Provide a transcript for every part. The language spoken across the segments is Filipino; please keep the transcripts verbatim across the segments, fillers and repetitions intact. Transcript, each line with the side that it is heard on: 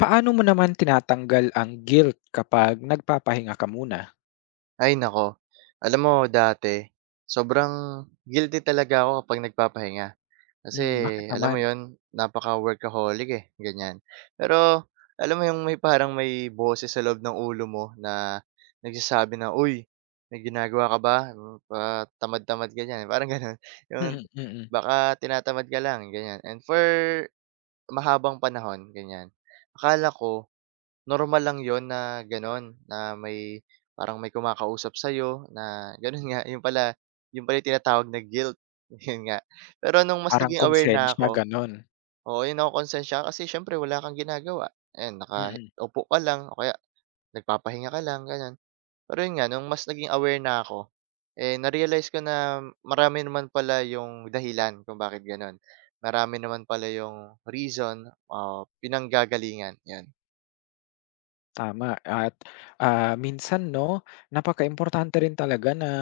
left: Paano mo naman tinatanggal ang guilt kapag nagpapahinga ka muna?
right: Ay naku, alam mo dati, sobrang guilty talaga ako kapag nagpapahinga. Kasi
left: Mm, bakit
right: alam mo
left: naman?
right: yon, napaka-workaholic, eh, ganyan. Pero alam mo yung may parang may boses sa loob ng ulo mo na nagsasabi na, "Uy, may ginagawa ka ba? Mm, Pa tamad-tamad ka diyan." Parang gano'n, yung
left: Mm, mm.
right: baka tinatamad ka lang, ganyan. And for mahabang panahon, ganyan. Akala ko normal lang yon na gano'n, na may parang may kumakausap sa'yo na gano'n nga. 'yun pala 'yun pala yung tinatawag na guilt, 'yun nga. Pero nung mas
left: Parang
right: naging aware na
left: konsensiya
right: ako,
left: gano'n,
right: oo, 'yun, nakokonsensiya ka kasi siyempre wala kang ginagawa. Ayan,
left: mm,
right: nakaupo ka lang o kaya nagpapahinga ka lang, gano'n. Pero 'yun nga, nung mas naging aware na ako, eh, na-realize ko na marami naman pala yung dahilan kung bakit gano'n. Marami naman pala yung reason o pinanggagalingan, 'yan.
left: tama at, ah, minsan 'no, napakaimportante rin talaga na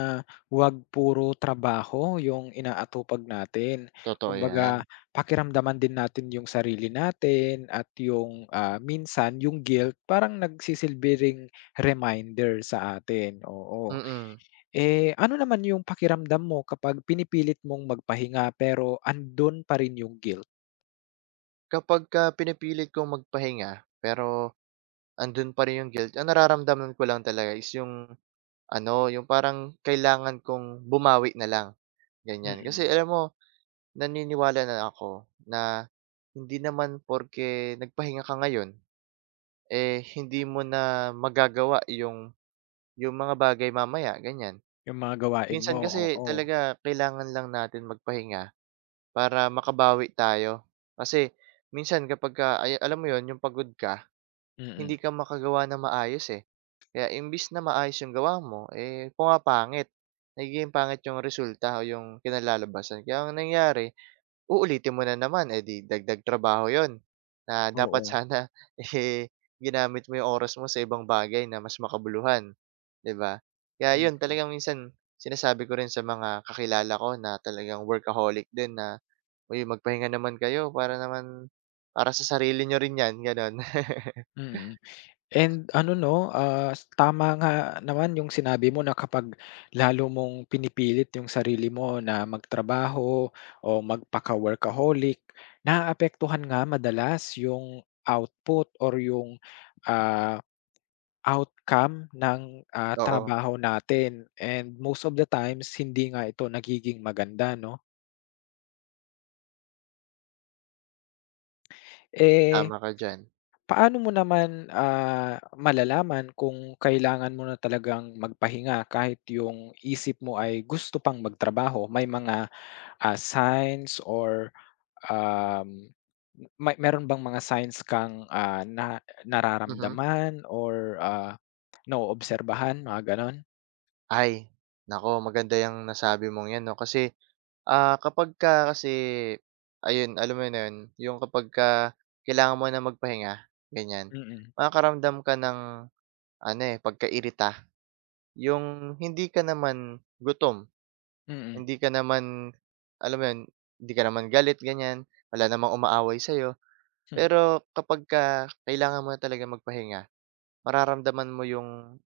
left: huwag puro trabaho yung inaatupag natin.
right: Totoo
left: Kumbaga
right: 'yan,
left: pakiramdaman din natin yung sarili natin at yung, ah, minsan yung guilt parang nagsisilbi ring reminder sa atin, oo.
right: mm.
left: Eh, ano naman yung pakiramdam mo kapag pinipilit mong magpahinga pero andun pa rin yung guilt?
right: Kapagka pinipilit kong magpahinga, pero andun pa rin yung guilt, ang nararamdaman ko lang talaga is yung ano, yung parang kailangan kong bumawi na lang, ganyan. Kasi
left: Mm.
right: alam mo, naniniwala na ako na hindi naman porke nagpahinga ka ngayon, eh, hindi mo na magagawa yung yung mga bagay mamaya, ganyan.
left: Yung mga gawain mo,
right: Minsan kasi
left: oo.
right: talaga kailangan lang natin magpahinga para makabawi tayo. Kasi minsan kapag kapagka ay alam mo 'yon, yung pagod ka,
left: Mm,
right: hindi ka makagawa ng maayos, eh. Kaya imbis na maayos yung gawa mo, eh, pumapangit. Nagiging pangit yung resulta o yung kinalalabasan. Kaya ang nangyari, uulitin mo na naman, eh, di dagdag trabaho yon na dapat
left: oo.
right: sana, eh, ginamit mo yung oras mo sa ibang bagay na mas makabuluhan, 'di ba? Kaya yun,
left: Hmm,
right: talagang minsan sinasabi ko rin sa mga kakilala ko na talagang workaholic din na, "Uy, magpahinga naman kayo para naman para sa sarili niyo rin 'yan." Gano'n,
left: mm. And ano 'no, ah, Tama nga naman yung sinabi mo na kapag lalo mong pinipilit yung sarili mo na magtrabaho o magpaka-workaholic, naaapektuhan nga madalas yung output or yung, ah outcome ng, ah,
right: oo.
left: trabaho natin and most of the times hindi nga ito nagiging maganda 'no. Eh,
right: Tama ka diyan,
left: paano mo naman, ah, malalaman kung kailangan mo na talagang magpahinga kahit yung isip mo ay gusto pang magtrabaho? May mga, ah, signs or, um, may meron bang mga signs kang, ah, na
right: mhm.
left: nararamdaman or, ah, naoobserbahan mga gano'n?
right: Ay, naku, maganda yung nasabi mong 'yan 'no, kasi, ah, kapagka kasi ayun, alam mo na 'yun, 'yung kapagka kailangan mo na magpahinga, ganiyan,
left: Mm, mm.
right: makakaramdam ka ng ano, eh, pagkairita, 'yung hindi ka naman gutom,
left: Mm,
right: hindi ka naman, alam mo 'yun, hindi ka naman galit, ganiyan, wala namang umaaway sa'yo,
left: mm.
right: pero kapagka kailangan mo na talagang magpahinga, mararamdaman mo 'yung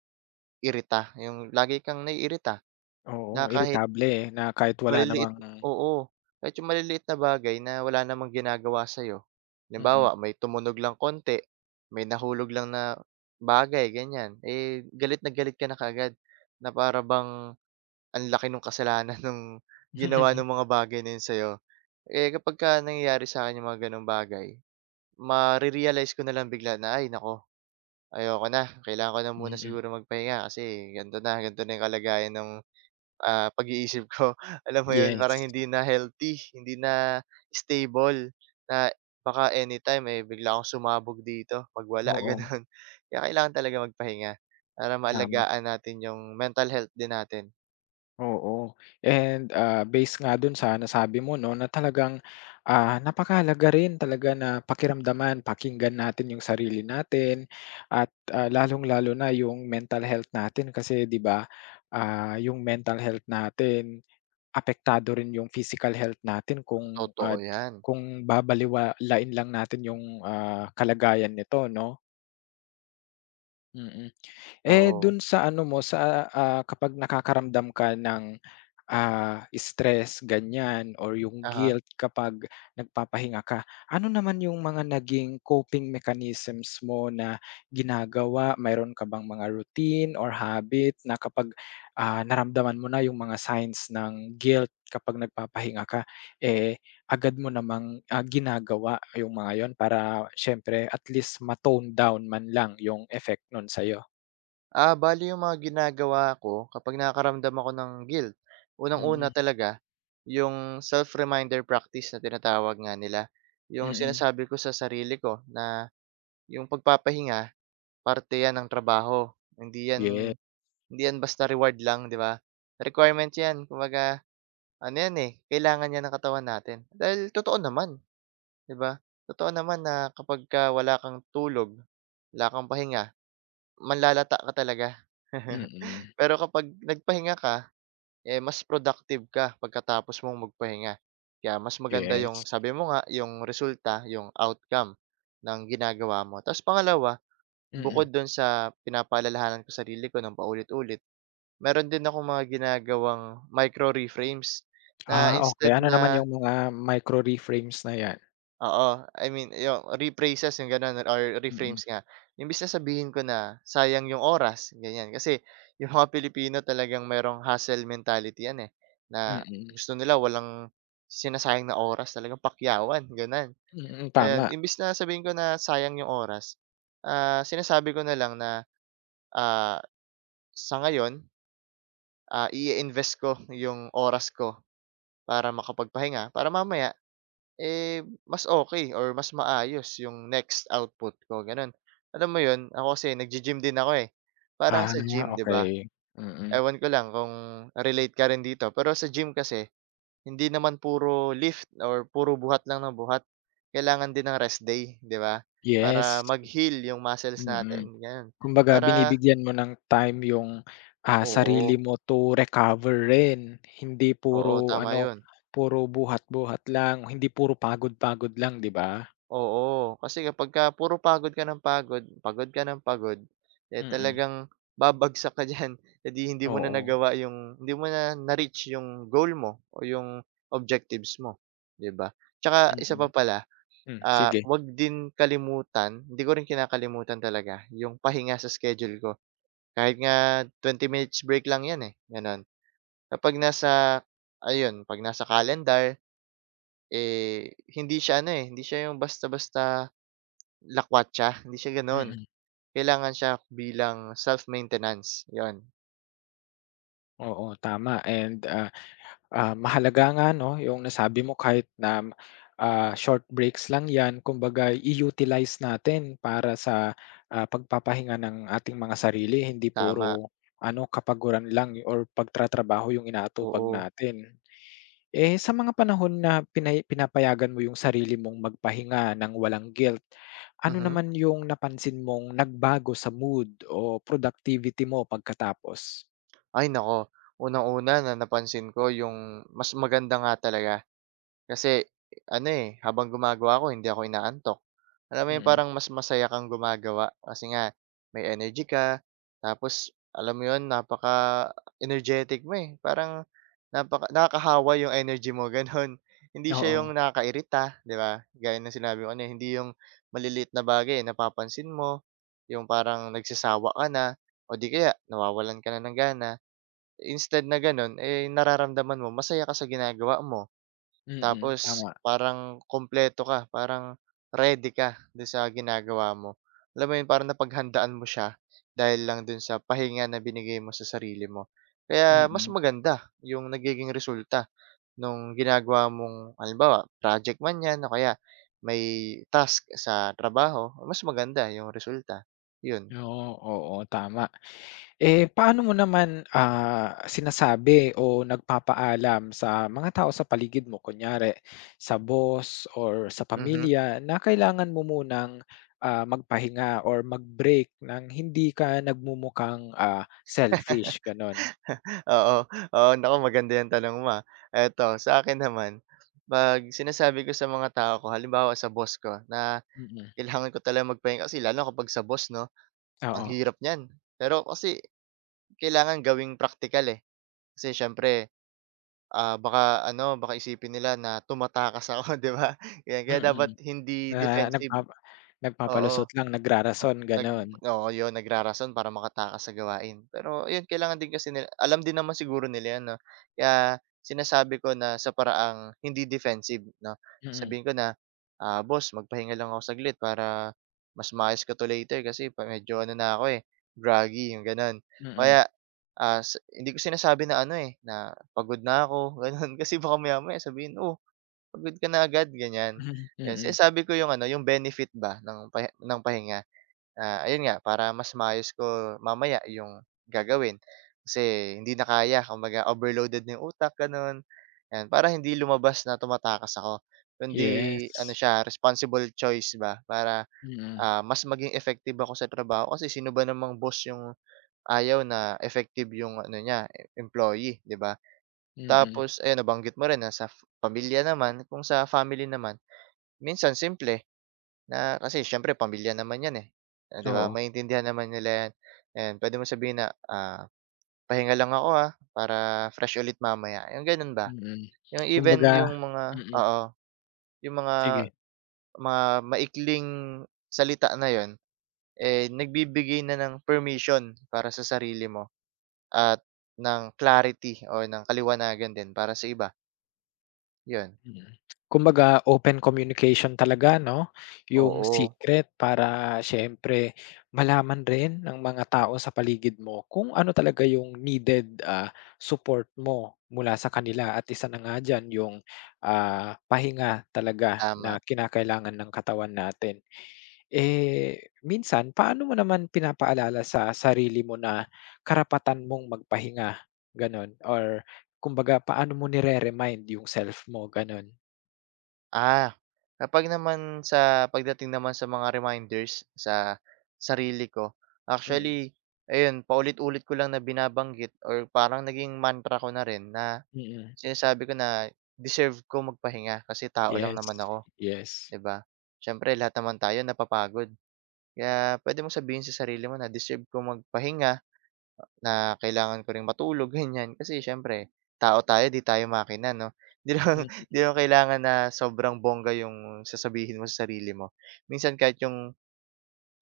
right: irita, 'yung lagi kang naiirita.
left: Oo,
right: Na kahit
left: iritable, eh, na kahit wala
right: maliliit
left: namang
right: Oo, kahit yung maliliit na bagay na wala namang ginagawa sa'yo.
left: mm.
right: Halimbawa, may tumunog lang konti, may nahulog lang na bagay, ganyan, eh, galit na galit ka na kaagad na para bang ang laki nung kasalanan nung ginawa nung mga bagay na yun sa'yo. Eh, kapagka nangyayari sa'kin yung mga gano'ng bagay, mare ko na lang bigla na, "Ay naku, ayoko na, kailangan ko na muna
left: Mm.
right: siguro magpahinga kasi ganito na, ganito na yung kalagayan ng ah, pag-iisip ko." Alam mo 'yun, parang
left: Yes,
right: hindi na healthy, hindi na stable, na baka anytime, eh, bigla akong sumabog dito, magwala,
left: oo,
right: gano'n. Kaya kailangan talaga magpahinga para
left: tama,
right: maalagaan natin yung mental health din natin.
left: oo. And, ah, based nga dun sa nasabi mo 'no, na talagang, ah, napakahalaga rin talaga na pakiramdaman, pakinggan natin yung sarili natin at, ah, lalong-lalo na yung mental health natin kasi 'di ba, ah, yung mental health natin apektado rin yung physical health natin kung, ah,
right: Totoo 'yan,
left: kung babaliwalain lang natin yung, ah, kalagayan nito 'no? Mm. Eh, dun
right: oo.
left: sa ano mo sa, ah, kapag nakakaramdam ka ng Ah, stress ganyan or yung
right: Aha.
left: guilt kapag nagpapahinga ka. Ano naman yung mga naging coping mechanisms mo na ginagawa? Mayroon ka bang mga routine or habit na kapag, ah, naramdaman mo na yung mga signs ng guilt kapag nagpapahinga ka, eh, agad mo namang, ah, ginagawa yung mga yon para siyempre at least ma down man lang yung effect nun sa'yo?
right: Ah, bale yung mga ginagawa ko kapag nakakaramdam ako ng guilt, unang-una
left: Mm,
right: talaga yung self-reminder practice na tinatawag nga nila. Yung
left: mm.
right: sinasabi ko sa sarili ko na yung pagpapahinga, parte 'yan ng trabaho, hindi
left: Yes,
right: 'yan hindi 'yan basta reward lang, 'di ba? Requirement 'yan, kumbaga ano 'yan, eh, kailangan 'yan ng katawan natin. Dahil totoo naman, 'di ba? Totoo naman na kapag ka wala kang tulog, wala kang pahinga, manlalata ka talaga.
left: mm.
right: Pero kapag nagpahinga ka, eh, mas productive ka pagkatapos mong magpahinga. Kaya mas maganda
left: Yes,
right: yung sabi mo nga, yung resulta, yung outcome ng ginagawa mo. Tapos pangalawa,
left: mm.
right: bukod dun sa pinapaalalahanan ko sarili ko ng paulit-ulit, meron din akong mga ginagawang micro reframes,
left: Ah,
right: na
left: okey.
right: instead
left: Ano naman
right: na,
left: yung mga micro reframes na 'yan?
right: oo, I mean yung rephrases, yung gano'n, or
left: Mm.
right: reframes nga. Imbis na sabihin ko na sayang yung oras, ganyan. Kasi yung mga Pilipino talagang merong hustle mentality yan, eh, na
left: Mm,
right: gusto nila walang sinasayang na oras, talagang pakyawan, gano'n.
left: mm,
right: Ayan,
left: tama.
right: imbis na sabihin ko na sayang yung oras, ah, sinasabi ko na lang na, ah, sa ngayon, ah, i invest ko yung oras ko para makapagpahinga, para mamaya, eh, mas okay or mas maayos yung next output ko, gano'n. Alam mo 'yun, ako kasi naggi-gym din ako, eh. Parang
left: Ah,
right: sa gym, 'di ba,
left: okey. Mm,
right: ewan ko lang kung relate ka rin dito, pero sa gym kasi hindi naman puro lift or puro buhat lang ng buhat, kailangan din ng rest day, 'di ba, para
left: yes,
right: mag-heal yung muscles
left: mm.
right: natin, gano'n.
left: Kumbaga
right: Para
left: binibigyan mo ng time yung, ah,
right: Oo,
left: sarili mo to recover rin. Hindi
right: oo,
left: puro
right: tama
left: ano,
right: 'yun.
left: puro buhat-buhat lang, hindi puro pagod-pagod lang, 'di ba?
right: Oo, kasi kapagka puro pagod ka ng pagod, pagod ka ng pagod, eh,
left: Mm,
right: talagang babagsak ka diyan. Eh, di hindi mo na
left: oo.
right: nagawa yung hindi mo na na-reach yung goal mo o yung objectives mo, 'di ba? Tsaka isa
left: Mm,
right: pa pala,
left: hmm,
right: ah,
left: sige.
right: 'wag din kalimutan, hindi ko rin kinakalimutan talaga yung pahinga sa schedule ko. Kahit nga twenty minutes break lang 'yan, eh, gano'n. Kapag nasa Ayun, 'pag nasa calendar, eh, hindi siya ano, eh, hindi siya yung basta-basta lakwatsa, hindi siya gano'n.
left: Mm,
right: Kailangan siya bilang self-maintenance, 'yon,
left: oo, tama and, ah Ah, mahalaga nga 'no, yung nasabi mo kahit na, ah, short breaks lang 'yan kumbaga i-utilize natin para sa, ah, pagpapahinga ng ating mga sarili hindi
right: tama,
left: puro ano, kapaguran lang or pagtratrabaho yung inaatupag
right: oo.
left: natin. Eh, sa mga panahon na pinay pinapayagan mo yung sarili mong magpahinga ng walang guilt, ano
right: Mhm.
left: naman yung napansin mong nagbago sa mood o productivity mo pagkatapos?
right: Ay naku, unang-una na napansin ko yung mas maganda nga talaga. Kasi ano, eh, habang gumagawa ako hindi ako inaantok. Alam mo yung
left: Mm,
right: parang mas masaya kang gumagawa, kasi nga may energy ka, tapos alam mo yun, napaka-energetic mo, eh, parang napaka nakakahawa yung energy mo gano'n. Hindi siya
left: oo.
right: yung nakakairita, 'di ba? Gaya ng sinabi ko kanina, hindi yung maliliit na bagay, eh, napapansin mo, yung parang nagsasawa ka na o 'di kaya nawawalan ka na ng gana. Instead na gano'n, eh, nararamdaman mo masaya ka sa ginagawa mo.
left: Mm,
right: Tapos
left: tama.
right: parang kumpleto ka, parang ready ka do'n sa ginagawa mo. Alam mo 'yun, parang napaghandaan mo siya dahil lang dun sa pahinga na binigay mo sa sarili mo. Kaya mas
left: Mm.
right: maganda 'yung nagiging resulta nung ginagawa mong halimbawa project man 'yan o kaya may task sa trabaho, mas maganda 'yung resulta, 'yun.
left: Oo, oo, tama. Eh, paano mo naman, ah, sinasabi o nagpapaalam sa mga tao sa paligid mo, kunyari sa boss or sa
right: Mhm.
left: pamilya na kailangan mo munang, ah, magpahinga or mag-break ng hindi ka nagmumukhang, ah, selfish, gano'n?
right: Oo, oo. Naku, maganda 'yang tanong mo, ah. Eto, sa akin naman, 'pag sinasabi ko sa mga tao ko, halimbawa sa boss ko na
left: Mm,
right: kailangan ko talagang magpahinga, kasi lalo kapag sa boss 'no, ang
left: oo.
right: hirap niyan. Pero kasi kailangan gawing praktikal, eh. Kasi siyempre, ah, baka ano, baka isipin nila na tumatakas ako, 'di ba? Ganyan. Kaya dapat
left: Mm,
right: hindi
left: na
right: defensive,
left: nagpapa
right: oo.
left: nagpapalusot lang,
right: O
left: nagrarason,
right: nag
left: gano'n.
right: Oo, yun, nagrarason para makatakas sa gawain. Pero yun, kailangan din kasi nila, alam din naman siguro nila yan 'no, kaya sinasabi ko na sa paraang hindi defensive 'no.
left: Mm,
right: Sabihin ko na, "Ah, boss, magpahinga lang ako saglit para mas maayos ka 'to later kasi pa medyo ano na ako, eh, groggy," yung gano'n.
left: mm,
right: Kaya, ah, sa hindi ko sinasabi na ano, eh, na pagod na ako gano'n, kasi baka maya-maya sabihin, "Oh, pagod ka na agad," ganyan.
left: mhm,
right: Yan,
left: mm.
right: sinasabi ko yung ano, yung benefit ba ng pahi ng pahinga. Na ayun nga, para mas maayos ko mamaya yung gagawin. Kasi hindi na kaya, kumbaga overloaded na yung utak, gano'n. 'Yan, para hindi lumabas na tumatakas ako, kundi ano
left: Yes.
right: siya, responsible choice ba para,
left: Mm,
right: ah, mas maging effective ako sa trabaho. Kasi sino ba namang boss yung ayaw na effective yung ano niya, e- employee, 'di ba?
left: mm.
right: Tapos ayan, nabanggit mo rin na sa f- pamilya naman, kung sa family naman, minsan simple. Na kasi siyempre pamilya naman 'yan, eh, ah, 'di ba?
left: Oo.
right: Maintindihan naman nila 'yan. Ayan, puwede mo sabihin na, ah, "Pahinga lang ako, ah, para fresh ulit mamaya." Yung gano'n ba.
left: Mm.
right: Yung even
left: Kumbaga
right: yung mga,
left: mm,
right: oo, yung mga
left: sige.
right: mga maikling salita na 'yun, eh, nagbibigay na ng permission para sa sarili mo at ng clarity o ng kaliwanagan din para sa iba, 'yun.
left: Mm. Kumbaga open communication talaga 'no, yung
right: Oo,
left: secret para siyempre malaman rin ng mga tao sa paligid mo kung ano talaga yung needed, ah, support mo mula sa kanila at isa na nga diyan yung, ah, pahinga talaga na
right: tama.
left: kinakailangan ng katawan natin. Eh, minsan paano mo naman pinapaalala sa sarili mo na karapatan mong magpahinga, gano'n or kumbaga paano mo nire-remind yung self mo gano'n.
right: Ah, kapag naman sa pagdating naman sa mga reminders sa sarili ko,
left: Mm,
right: actually, ayun, paulit-ulit ko lang na binabanggit or parang naging mantra ko na rin, na
left: mm.
right: sinasabi ko na deserve ko magpahinga kasi tao lang
left: Yes,
right: naman ako,
left: yes.
right: 'di ba? Siyempre lahat naman tayo napapagod. Kaya pwede mo sabihin sa sarili mo na deserve ko magpahinga, na kailangan ko ring matulog, ganyan, kasi siyempre tao tayo, 'di tayo makina 'no. 'Di lang
left: Mm,
right: 'di lang kailangan na sobrang bongga yung sasabihin mo sa sarili mo. Minsan kahit yung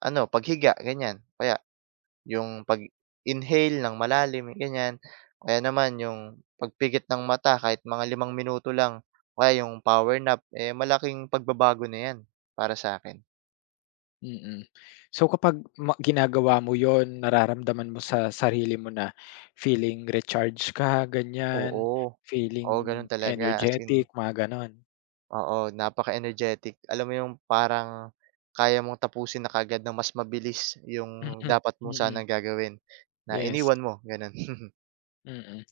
right: ano, paghiga ganyan, kaya yung pag-inhale ng malalim ganyan, kaya naman yung pagpikit ng mata kahit mga limang minuto lang, kaya yung power nap, eh, malaking pagbabago na yan para sa akin.
left: mm. So kapag ma ginagawa mo yon nararamdaman mo sa sarili mo na feeling recharge ka ganyan,
right: Oo, oo
left: feeling
right: gano'n talaga, as in.
left: energetic mga gano'n?
right: Oo, napaka-energetic. Alam mo yung parang kaya mong tapusin na kaagad ng mas mabilis
left: Mm,
right: yung dapat mo sanang
left: mm.
right: gagawin na
left: Yes,
right: iniwan mo, gano'n.
left: mm.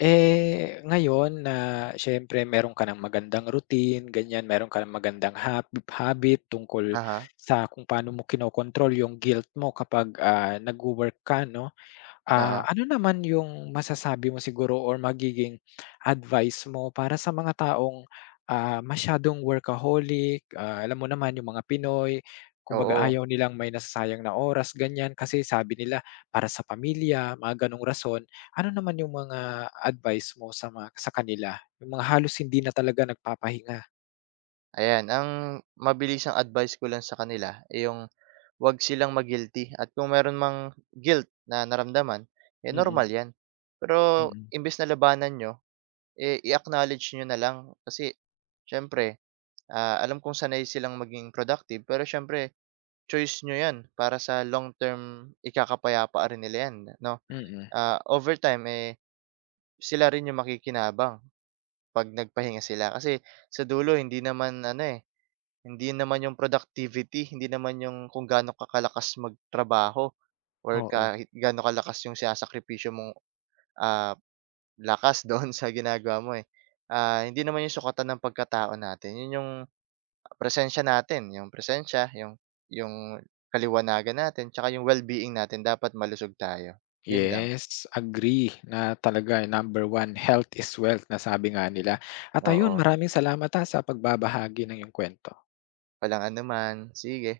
left: Eh, ngayon na siyempre meron ka ng magandang routine, ganyan, meron ka ng magandang hab habit tungkol
right: Aha.
left: sa kung paano mo kinokontrol yung guilt mo kapag, ah, nagwo-work ka 'no. Ah,
right: Huh.
left: ano naman yung masasabi mo siguro or magiging advice mo para sa mga taong, ah, masyadong workaholic, ah, alam mo naman yung mga Pinoy,
right: Oo,
left: kumbaga
right: oo.
left: ayaw nilang may nasasayang na oras ganyan kasi sabi nila para sa pamilya, mga gano'ng rason. Ano naman yung mga advice mo sa mga sa kanila, yung mga halos hindi na talaga nagpapahinga?
right: Ayan, ang mabilisang advice ko lang sa kanila, ay yung 'wag silang mag guilty, at kung meron mang guilt na naramdaman, eh,
left: Mm,
right: normal 'yan. Pero
left: mm.
right: imbes na labanan niyo, eh, i-acknowledge niyo na lang, kasi siyempre, ah, alam kong sanay silang maging productive, pero siyempre choice nyo 'yan, para sa long term ikakapayapa rin nila 'yan 'no.
left: Mm,
right: Ah, over time, eh, sila rin yung makikinabang 'pag nagpahinga sila, kasi sa dulo hindi naman ano, eh, hindi naman yung productivity, hindi naman yung kung gaano kakalakas magtrabaho or
left: oo.
right: kahit gaano kalakas yung sinasakripisyo mong, ah, lakas doon sa ginagawa mo, eh. Ah, hindi naman 'yung sukatan ng pagkatao natin, 'yun 'yung presensya natin, 'yung presensya, 'yung 'yung kaliwanagan natin, tsaka 'yung well-being natin, dapat malusog tayo, 'yun lang.
left: Yes, agree na talaga, number one health is wealth na sabi nga nila. At ayun,
right: Oo,
left: maraming salamat, ah, sa pagbabahagi ng iyong kwento.
right: walang anuman, sige.